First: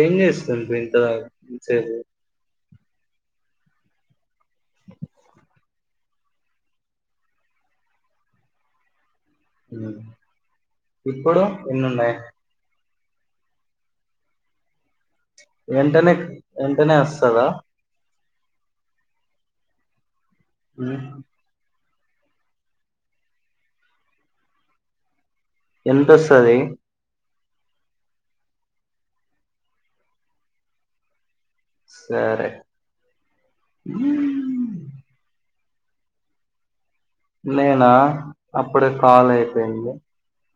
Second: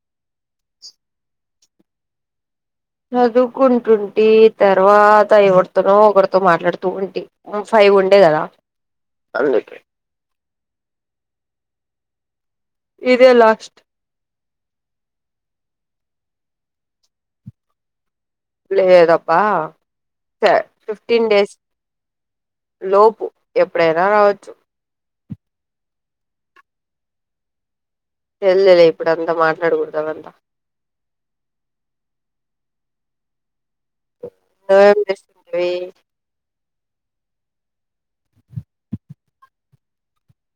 ఏం చేస్తుండ్రి ఇంత దాక్ ఇంత సే చదువుకుంటుంటే తర్వాత ఎవడుతోనో వడితో మాట్లాడుతూ ఉంటి ఫైవ్ ఉండే కదా అ ఇప్పుడు ఎన్నున్నాయి ఇదే లాస్ట్ వెంటనే వెంటనే వస్తదా లేదప్ప స ఫిఫ్టీన్ డేస్ లోపు ఎప్పుడైనా రావచ్చు ఎంత వస్తది తెల్లేలే ఇప్పుడంతా మాట్లాడకూడదు అదంతా సరే రీ నేనా అప్పుడే కాల్ అయిపోయింది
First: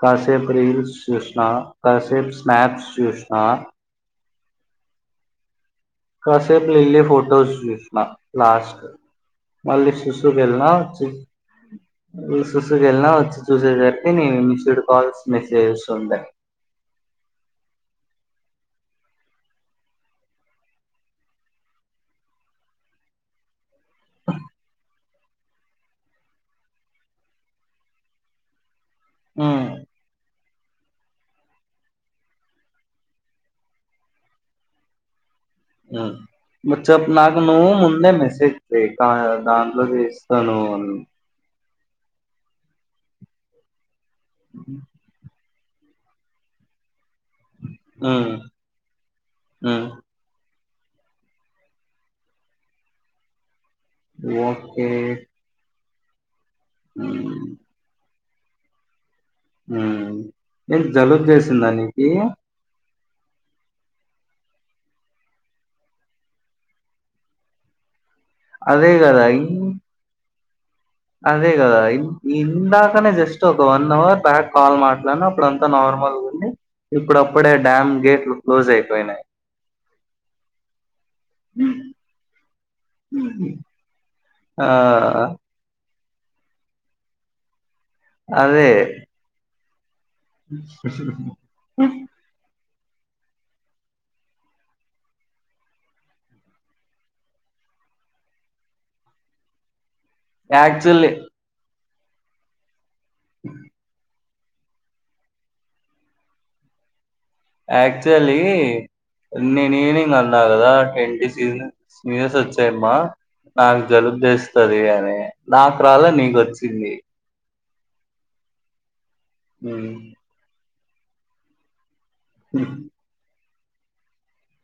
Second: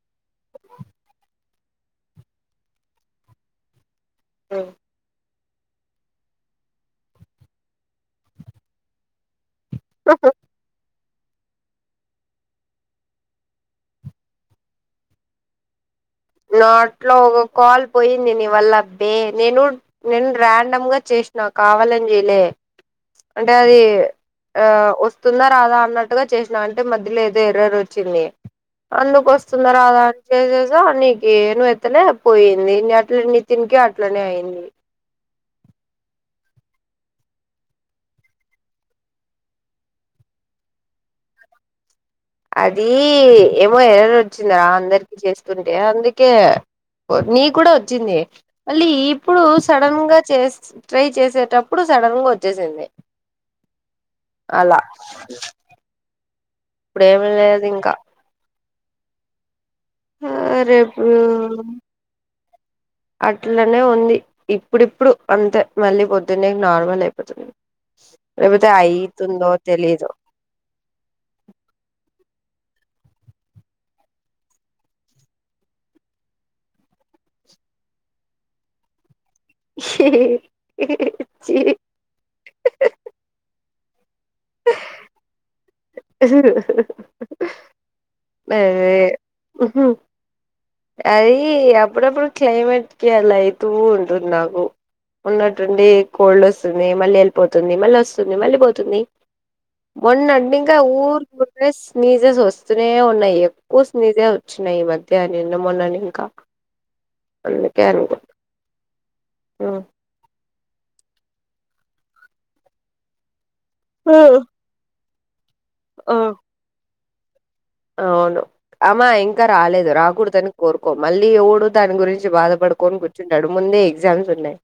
కాసెప్ రీల్స్ చూసినా కాసేపు స్నాప్స్ చూసిన అ కాసేపు లిల్లీ ఫోటోస్ చూసిన లాస్ట్ మల్లి శుశూ కెళ్ళిన సుసుకి వెళ్ళినా వచ్చి చూసేసరికి నీవి మిస్డ్ కాల్స్ మెసేజెస్ ఉండ నాట్లో ఒక కాల్ పోయింది నీవల్ల దే నేను నేను ర్యాండమ్ గా చే క నా కావాలని చెయలే అంటే అది ఆ వస్తుందా రాదా అన్నట్టుగా చేసిన అంటే మధ్యలో ఏదో ఎర్రరు వచ్చింది అందుకు వస్తుంద ఉమ్. రాదా అని చేసేసా నీ ఏను ఎత్తనే పోయింది అట్ల నితిన్ కి అట్లనే అయింది ఆ చెప్పు నాకు నువ్వు ముందే మెసేజ్ చే దాంట్లో చే ఇస్తాను అని అది ఏమో ఎరరు వచ్చిందరా అందరికి చేస్తుంటే అందుకే నీ కూడా వచ్చింది ఉమ్, మళ్ళీ ఇప్పుడు ఉమ్. సడన్ గా చేస్ ట్రై చేసేటప్పుడు సడన్ గా వచ్చేసింది ఓకే ఇప్పుడేమి ఉమ్, లేదు ఇంకా ఉ ఏం రేపు జలుబు చేసిందా నీకి అట్లనే ఉంది ఇప్పుడిప్పుడు అంతే మళ్ళీ పొద్దునే నార్మల్ అయిపోతుంది లేకపోతే అదే కదా అయితుందో ఇన్- తెలీదు అదే కదా ఇందాకనే జస్ట్ ఒక వన్ అవర్ బ్యాక్ కాల్ మాట్లాను అప్పుడు అంతా నార్ నార్మల్ గుండే ఇప్పుడప్పుడే డ్యామ్ గేట్లు క్లోజ్ అయిపోయినాయి చీ ఆ బా అదే ఉహు అది అప్పుడప్పుడు క్లైమేట్ కి అలా అవుతూ ఉంటుంది నాకు ఉన్నట్టుండి కోల్డ్ వస్తుంది మళ్ళీ వెళ్ళిపోతుంది మళ్ళీ వస్తుంది మళ్ళీ పోతుంది మొన్నండి ఇంకా యాక్చువల్లీ ఊరు కూ స్నీజస్ వస్తూనే ఉన్నాయి ఎక్కువ స్నీజ వచ్చినాయి ఈ మధ్య నిన్న మొన్నాను ఇంకా అందుకే అనుకో ఆక్చువలీ నేను ఉమ్. ఈవినింగ్ అన్నా కదా ట్వంటీ సీ సీజర్స్ వచ్చాయమ్మా నాకు ఆ! జలుబ చేస్తది అని నాకు రాల ఆ! నీకుచ్చింది అవును అమ్మా ఇంకా రాలేదు హ్మ్ రాకూడదని కోరుకో మళ్ళీ ఎవడు దని గురించి బాధపడుకని కూర్చుంటాడు ముందే ఎగ్జామ్స్ ఉన్నాయి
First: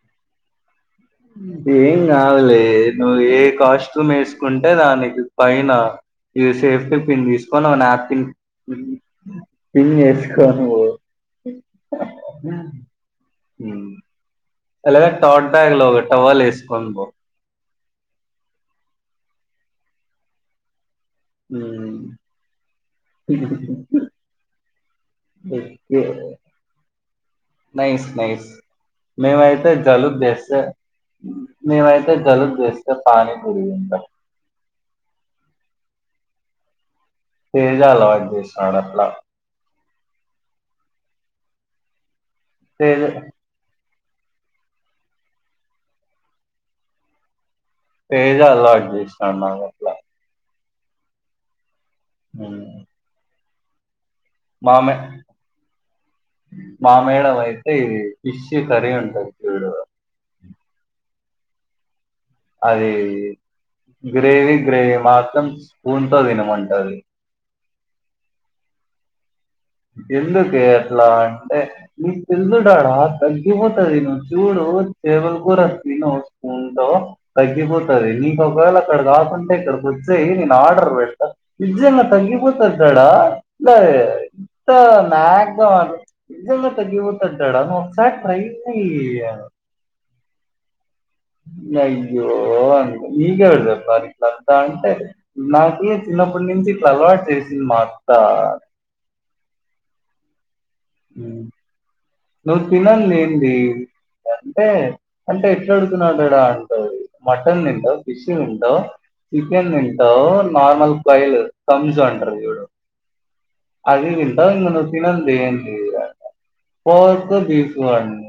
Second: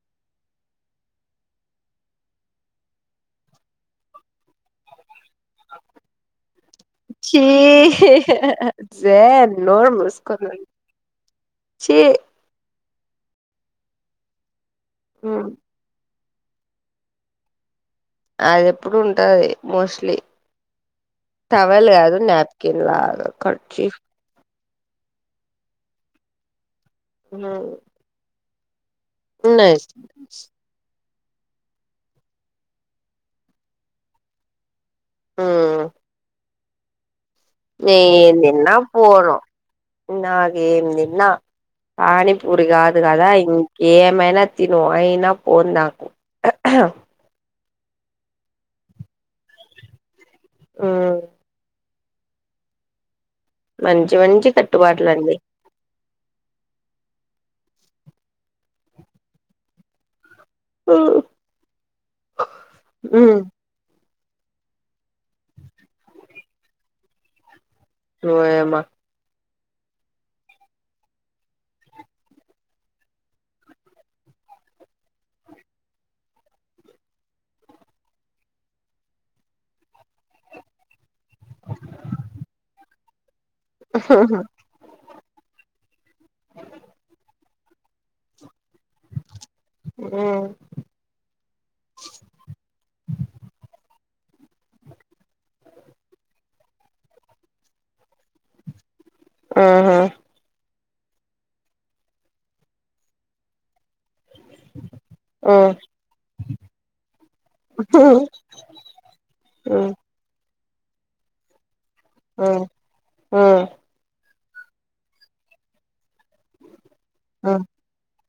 ఊ ఏం కాదులే నువ్వు ఏ కాస్ట్యూమ్ వేసుకుంటే దానికి పైన యస్ సేఫ్టీ పిన్ చీ తీసుకోను నాపిల్ జే నోరు పిన్ మూసుకొని చేసుకోని పొ [unintelligible] చీ ఆ ఊ ఎల ఏత్తవంటే ఇలాగ ఒక టవల్ వేసుకని పో అది ఎప్పుడు ఉంటది మోస్ట్లీ టవల్ హ్మ్ కాదు నాప్కిన్ కాదు కర్చిఫ్ ఓకే నైస్ నైస్ మేమాయితే నైస్ జలుబు జెస్తె మేమైతే జలుబు చేస్తే పానీపూరి తింటాం ఊ తేజ అలవాటు ఏం తిన్న చేసినాడు అట్లా పోదు నాకేం తిన్నా పానీపూరి తేజ కాదు కదా ఇం ఏమైనా తిను అయినా పోదు నాకు ఏదో అలా అడ్జెస్ట్ అన్నవ్ అట్లా ఊ ఊ మంచి మంచి కట్టుబాట్లండి మా మేడం అయితే ఇది ఫిష్ సరీ ఉంటది చూడు ఆ అదీ గ్రేవీ గ్రేవీ మాత్రం స్పూన్ తో తినమంటది ఓయమ్మ ఎందుకే అట్లా అంటే నీకు తెలీదు డాడా తగ్గిపోతది నువ్వు చూడు స్పూన్ టేబుల్ కూడా తిను స్పూన్ తో తగ్గిపోతది నీకు ఒకవేళ అక్కడ కాకుంటే ఇక్కడ కొచ్చయ్ నన్ ఆర్డర్ వెడ్త విజంగా తగిపోతది దాడా దే ఇంత నాగ్ గా మాట్లాడ్ నిజం గా తగిపోతది డడ ఒకసారి ట్రై చెయ్ ఉమ్ ఉహు అయ్యో అని నీకు ఎవరు చెప్పాలి ట్లాంటంటే అంటే నాకి చిన్నప్పటి నుంచి ఇట్ల అలవాటు చేసింది మా అత్త ఊహు ఊ నువ్ తినంది ఏంది అంటే అంటే ఉమ్ ఎట్లా అడుగుతున్నావ్ డ డా అంటది మటన్ దింటావ్ ఫిష్ దింటావ్ చికెన్ దింటావ్ నర్మల్ ప్రైజ్ తంజ్ అంటరు ఉమ్ చూడు అది తిన్ నువ్ తినంది ఏంటి ఫోర్ కు బీచ్ [unintelligible]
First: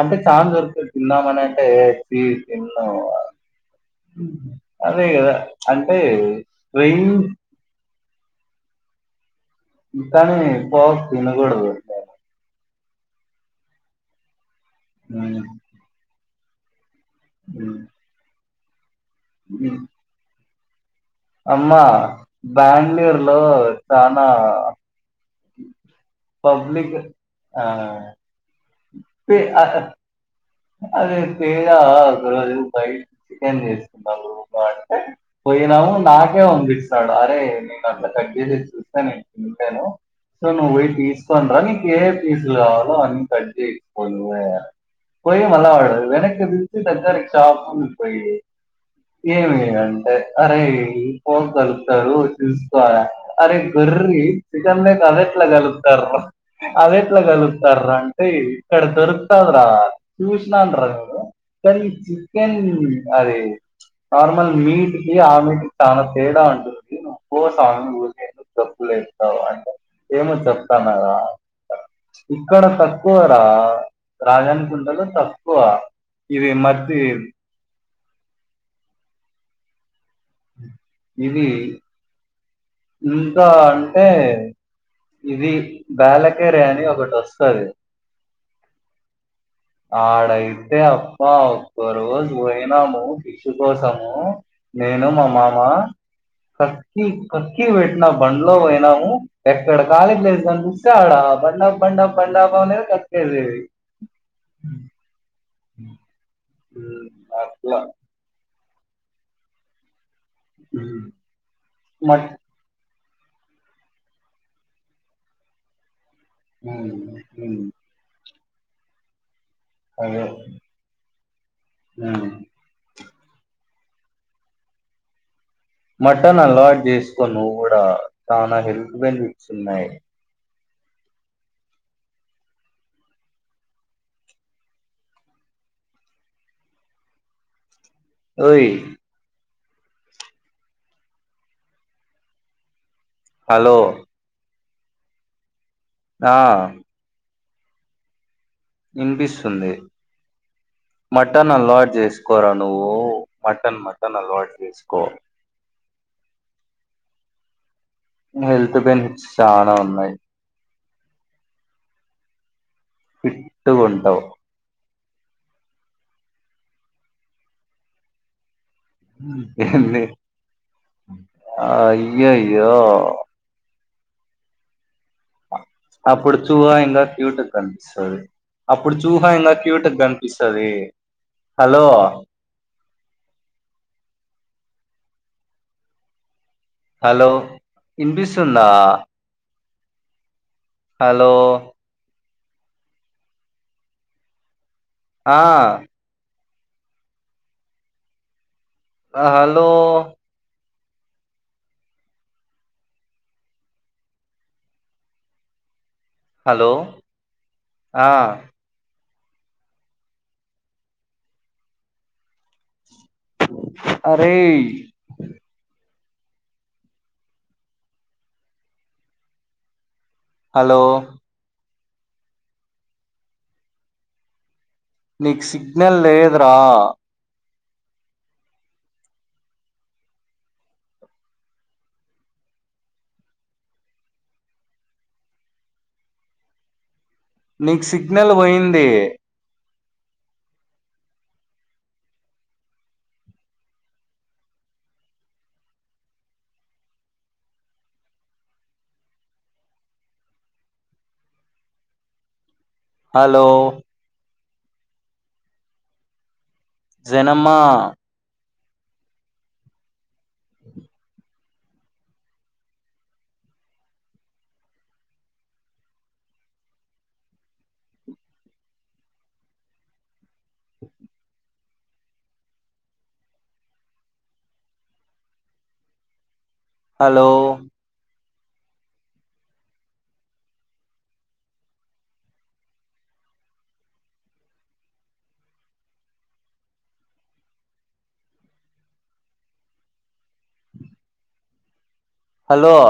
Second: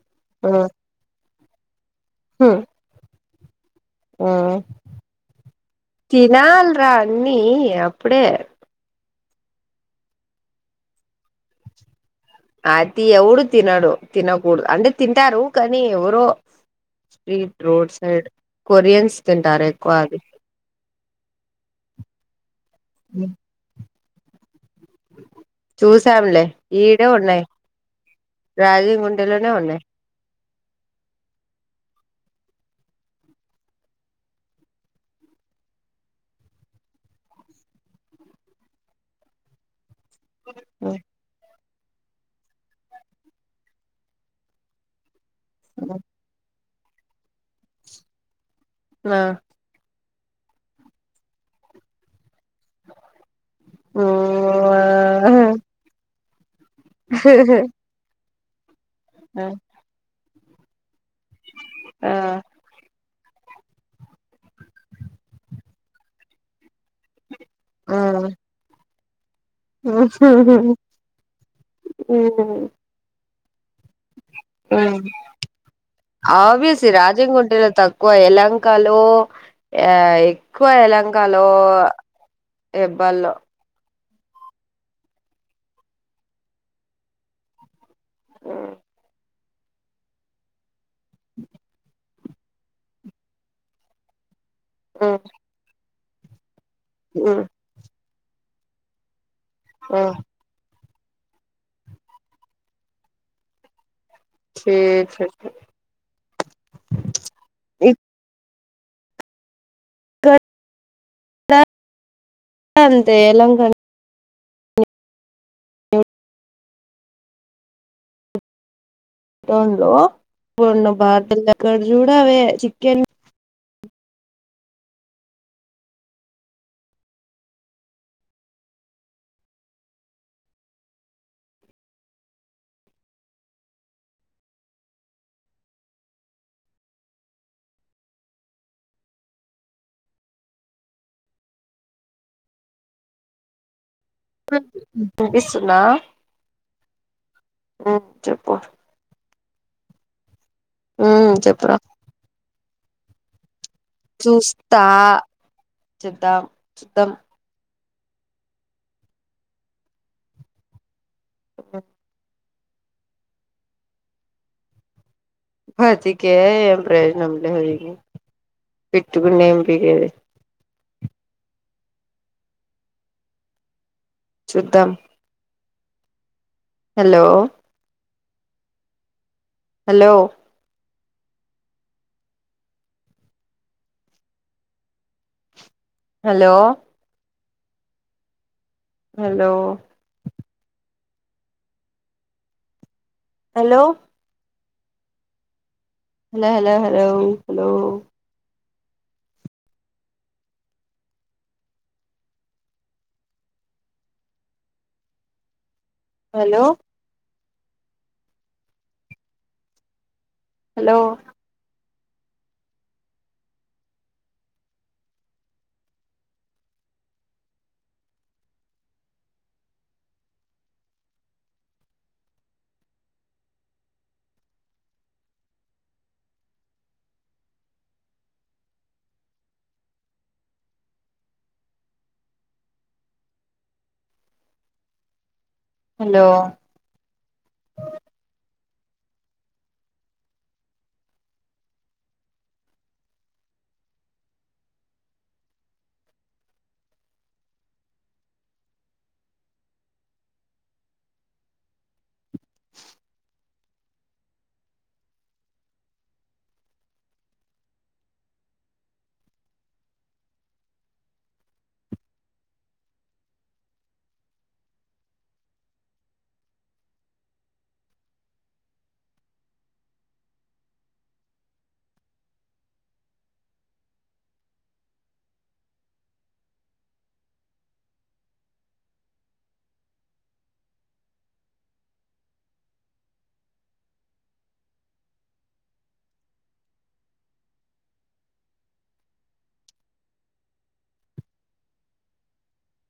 అంటే చానా దొరుకుతది తిందామని అంటే ఏట్ బీచ్ తినను అదే కదా అంటే తినాల్రా రెయిన్ అన్నీ అప్పుడే దానీ పోచ్ తినకూడదు [unintelligible] అతి ఎవడు తినడు తినకూడదు అంటే హ్మ్ తింటారు కానీ ఎవరో స్ట్రీట్ హ్మ్ రోడ్ సైడ్ కొరియన్స్ తింటారు హ్మ్ ఎక్కువది అమ్మా దండేరులో చానా చూసామ్లె పబ్లిక్ ఈడే ఉన్నాయ్ ఆ రాజీ పే గుండెలోనే అ ఉన్నాయ్ అదే ఫిగా ఒక రోజు ఫై చికెన్ చేసుకుంటారు ఫ అంటే పోయినాము నాకే పంపిస్తాడు అరే నేను అట్లా దగ్గర నుంచి చూస్తే నేను [unintelligible] సో నువొయ్యి తీసుకొని రా నీక్ ఏ ఏ పీస్లు కావాలో అన్ని కట్ చేయించుకోవాలి నువ్వే పోయ్యి మళ్ల వెనకెందుకు తీస్ దగ్గరకి షాపూకొనికి ఆ ఏమి అన్ అరే ఫోన్ కలుపుతారు చూసుకోరా అరే గొర్రి చికెన్ లోకి అదేట్ల కలపుతార్రా అదెట్ల కలుపుతార్రా ఏయ్ ఇక్కడ దొరుకుతదిరా చూసిన రా రు కానీ చికెన్ అది నార్మల్ మీట్కి ఆ మీట్కీ చాలా తేడా ఉంటుంది తిను పో స్వామి ఊరికే ఎందుకు గబ్బు లేప్ సో అంటే ఏమో చెప్తాన్నార ఇక్కడ తక్కువరా రాజాన్ కుంటలో ఆఫీస్ రాజేన్ గుంటలో తక్ క్కువ ఎలంక లో యాయ్ ఎక్కువ ఎలంకాలో ఇది హెబ్బల్లో ఇంకా అంటే ఇది బ్యాల్లకేరి అని ఒకటి వొస్తది ఉ [inaudible] ఆడైతే అప్పవ్ ఒక్క రోజు పోయినము ఫిష్ కోసము నేన్ నేను మా మామ కక్కి కక్కి పెట్టిన్యా బండ్లో పోయినాము ఎక్కడ కాలీ ప్లేస్ కనిపిస్తే ఆడ బండాప్ బండాప్ బండాప్ అనేది కక్కేది చే చే అట్లా ఇక్కడ ఉ నక్ అంతే ఎలంకలో అవ్నా హు టోన్లో మొన్న బాటిల్ లెక్క ఉమ్. చూడవే చికెన్ మటన్ అలవాటు చేసుకో నువ్వు కూడా చాలా హెల్త్ బెనిఫిట్స్ ఉన్నాయ్. ఓయ్ హలో [unintelligible] ఆ ఆ చెప్పు వినిపిస్తుంది ఉమ్ మటన్ చెప్పురా అలవాటు చేసుకోరా నువ్వు పట్ మటన్ మటన్ అలవాటు చూస్తా చేసుకో చూద్దాం చూద్దాం హెల్త్ బెనిఫిట్స్ చాలా ఉన్నాయ్ [inaudible] ఫిట్ గుంటవ్ బతికే ఎమ్ ప్రయోజనం లే హరిణి ఫిట్ గుండి ఎమ్ ఏంది పికేది అయ్యయ్యో చూద్దాం అప్పుడు చూహ ఎంత హలో క్యూట్ కనిపిస్తది అప్పుడు చూహ ఇంగ్ క్యూట్ హలో కనిపిస్తది హలో హలో హలో ఇన్పిస్తుందా హలో హలో హలో ఆ hello hello hello hello hello hello ఆ హలో అరే హలో నీకు సిగ్నల్ లేదురా హలో నీకు సిగ్నల్ పోయింది హలో జనమ్మ స హలో హలో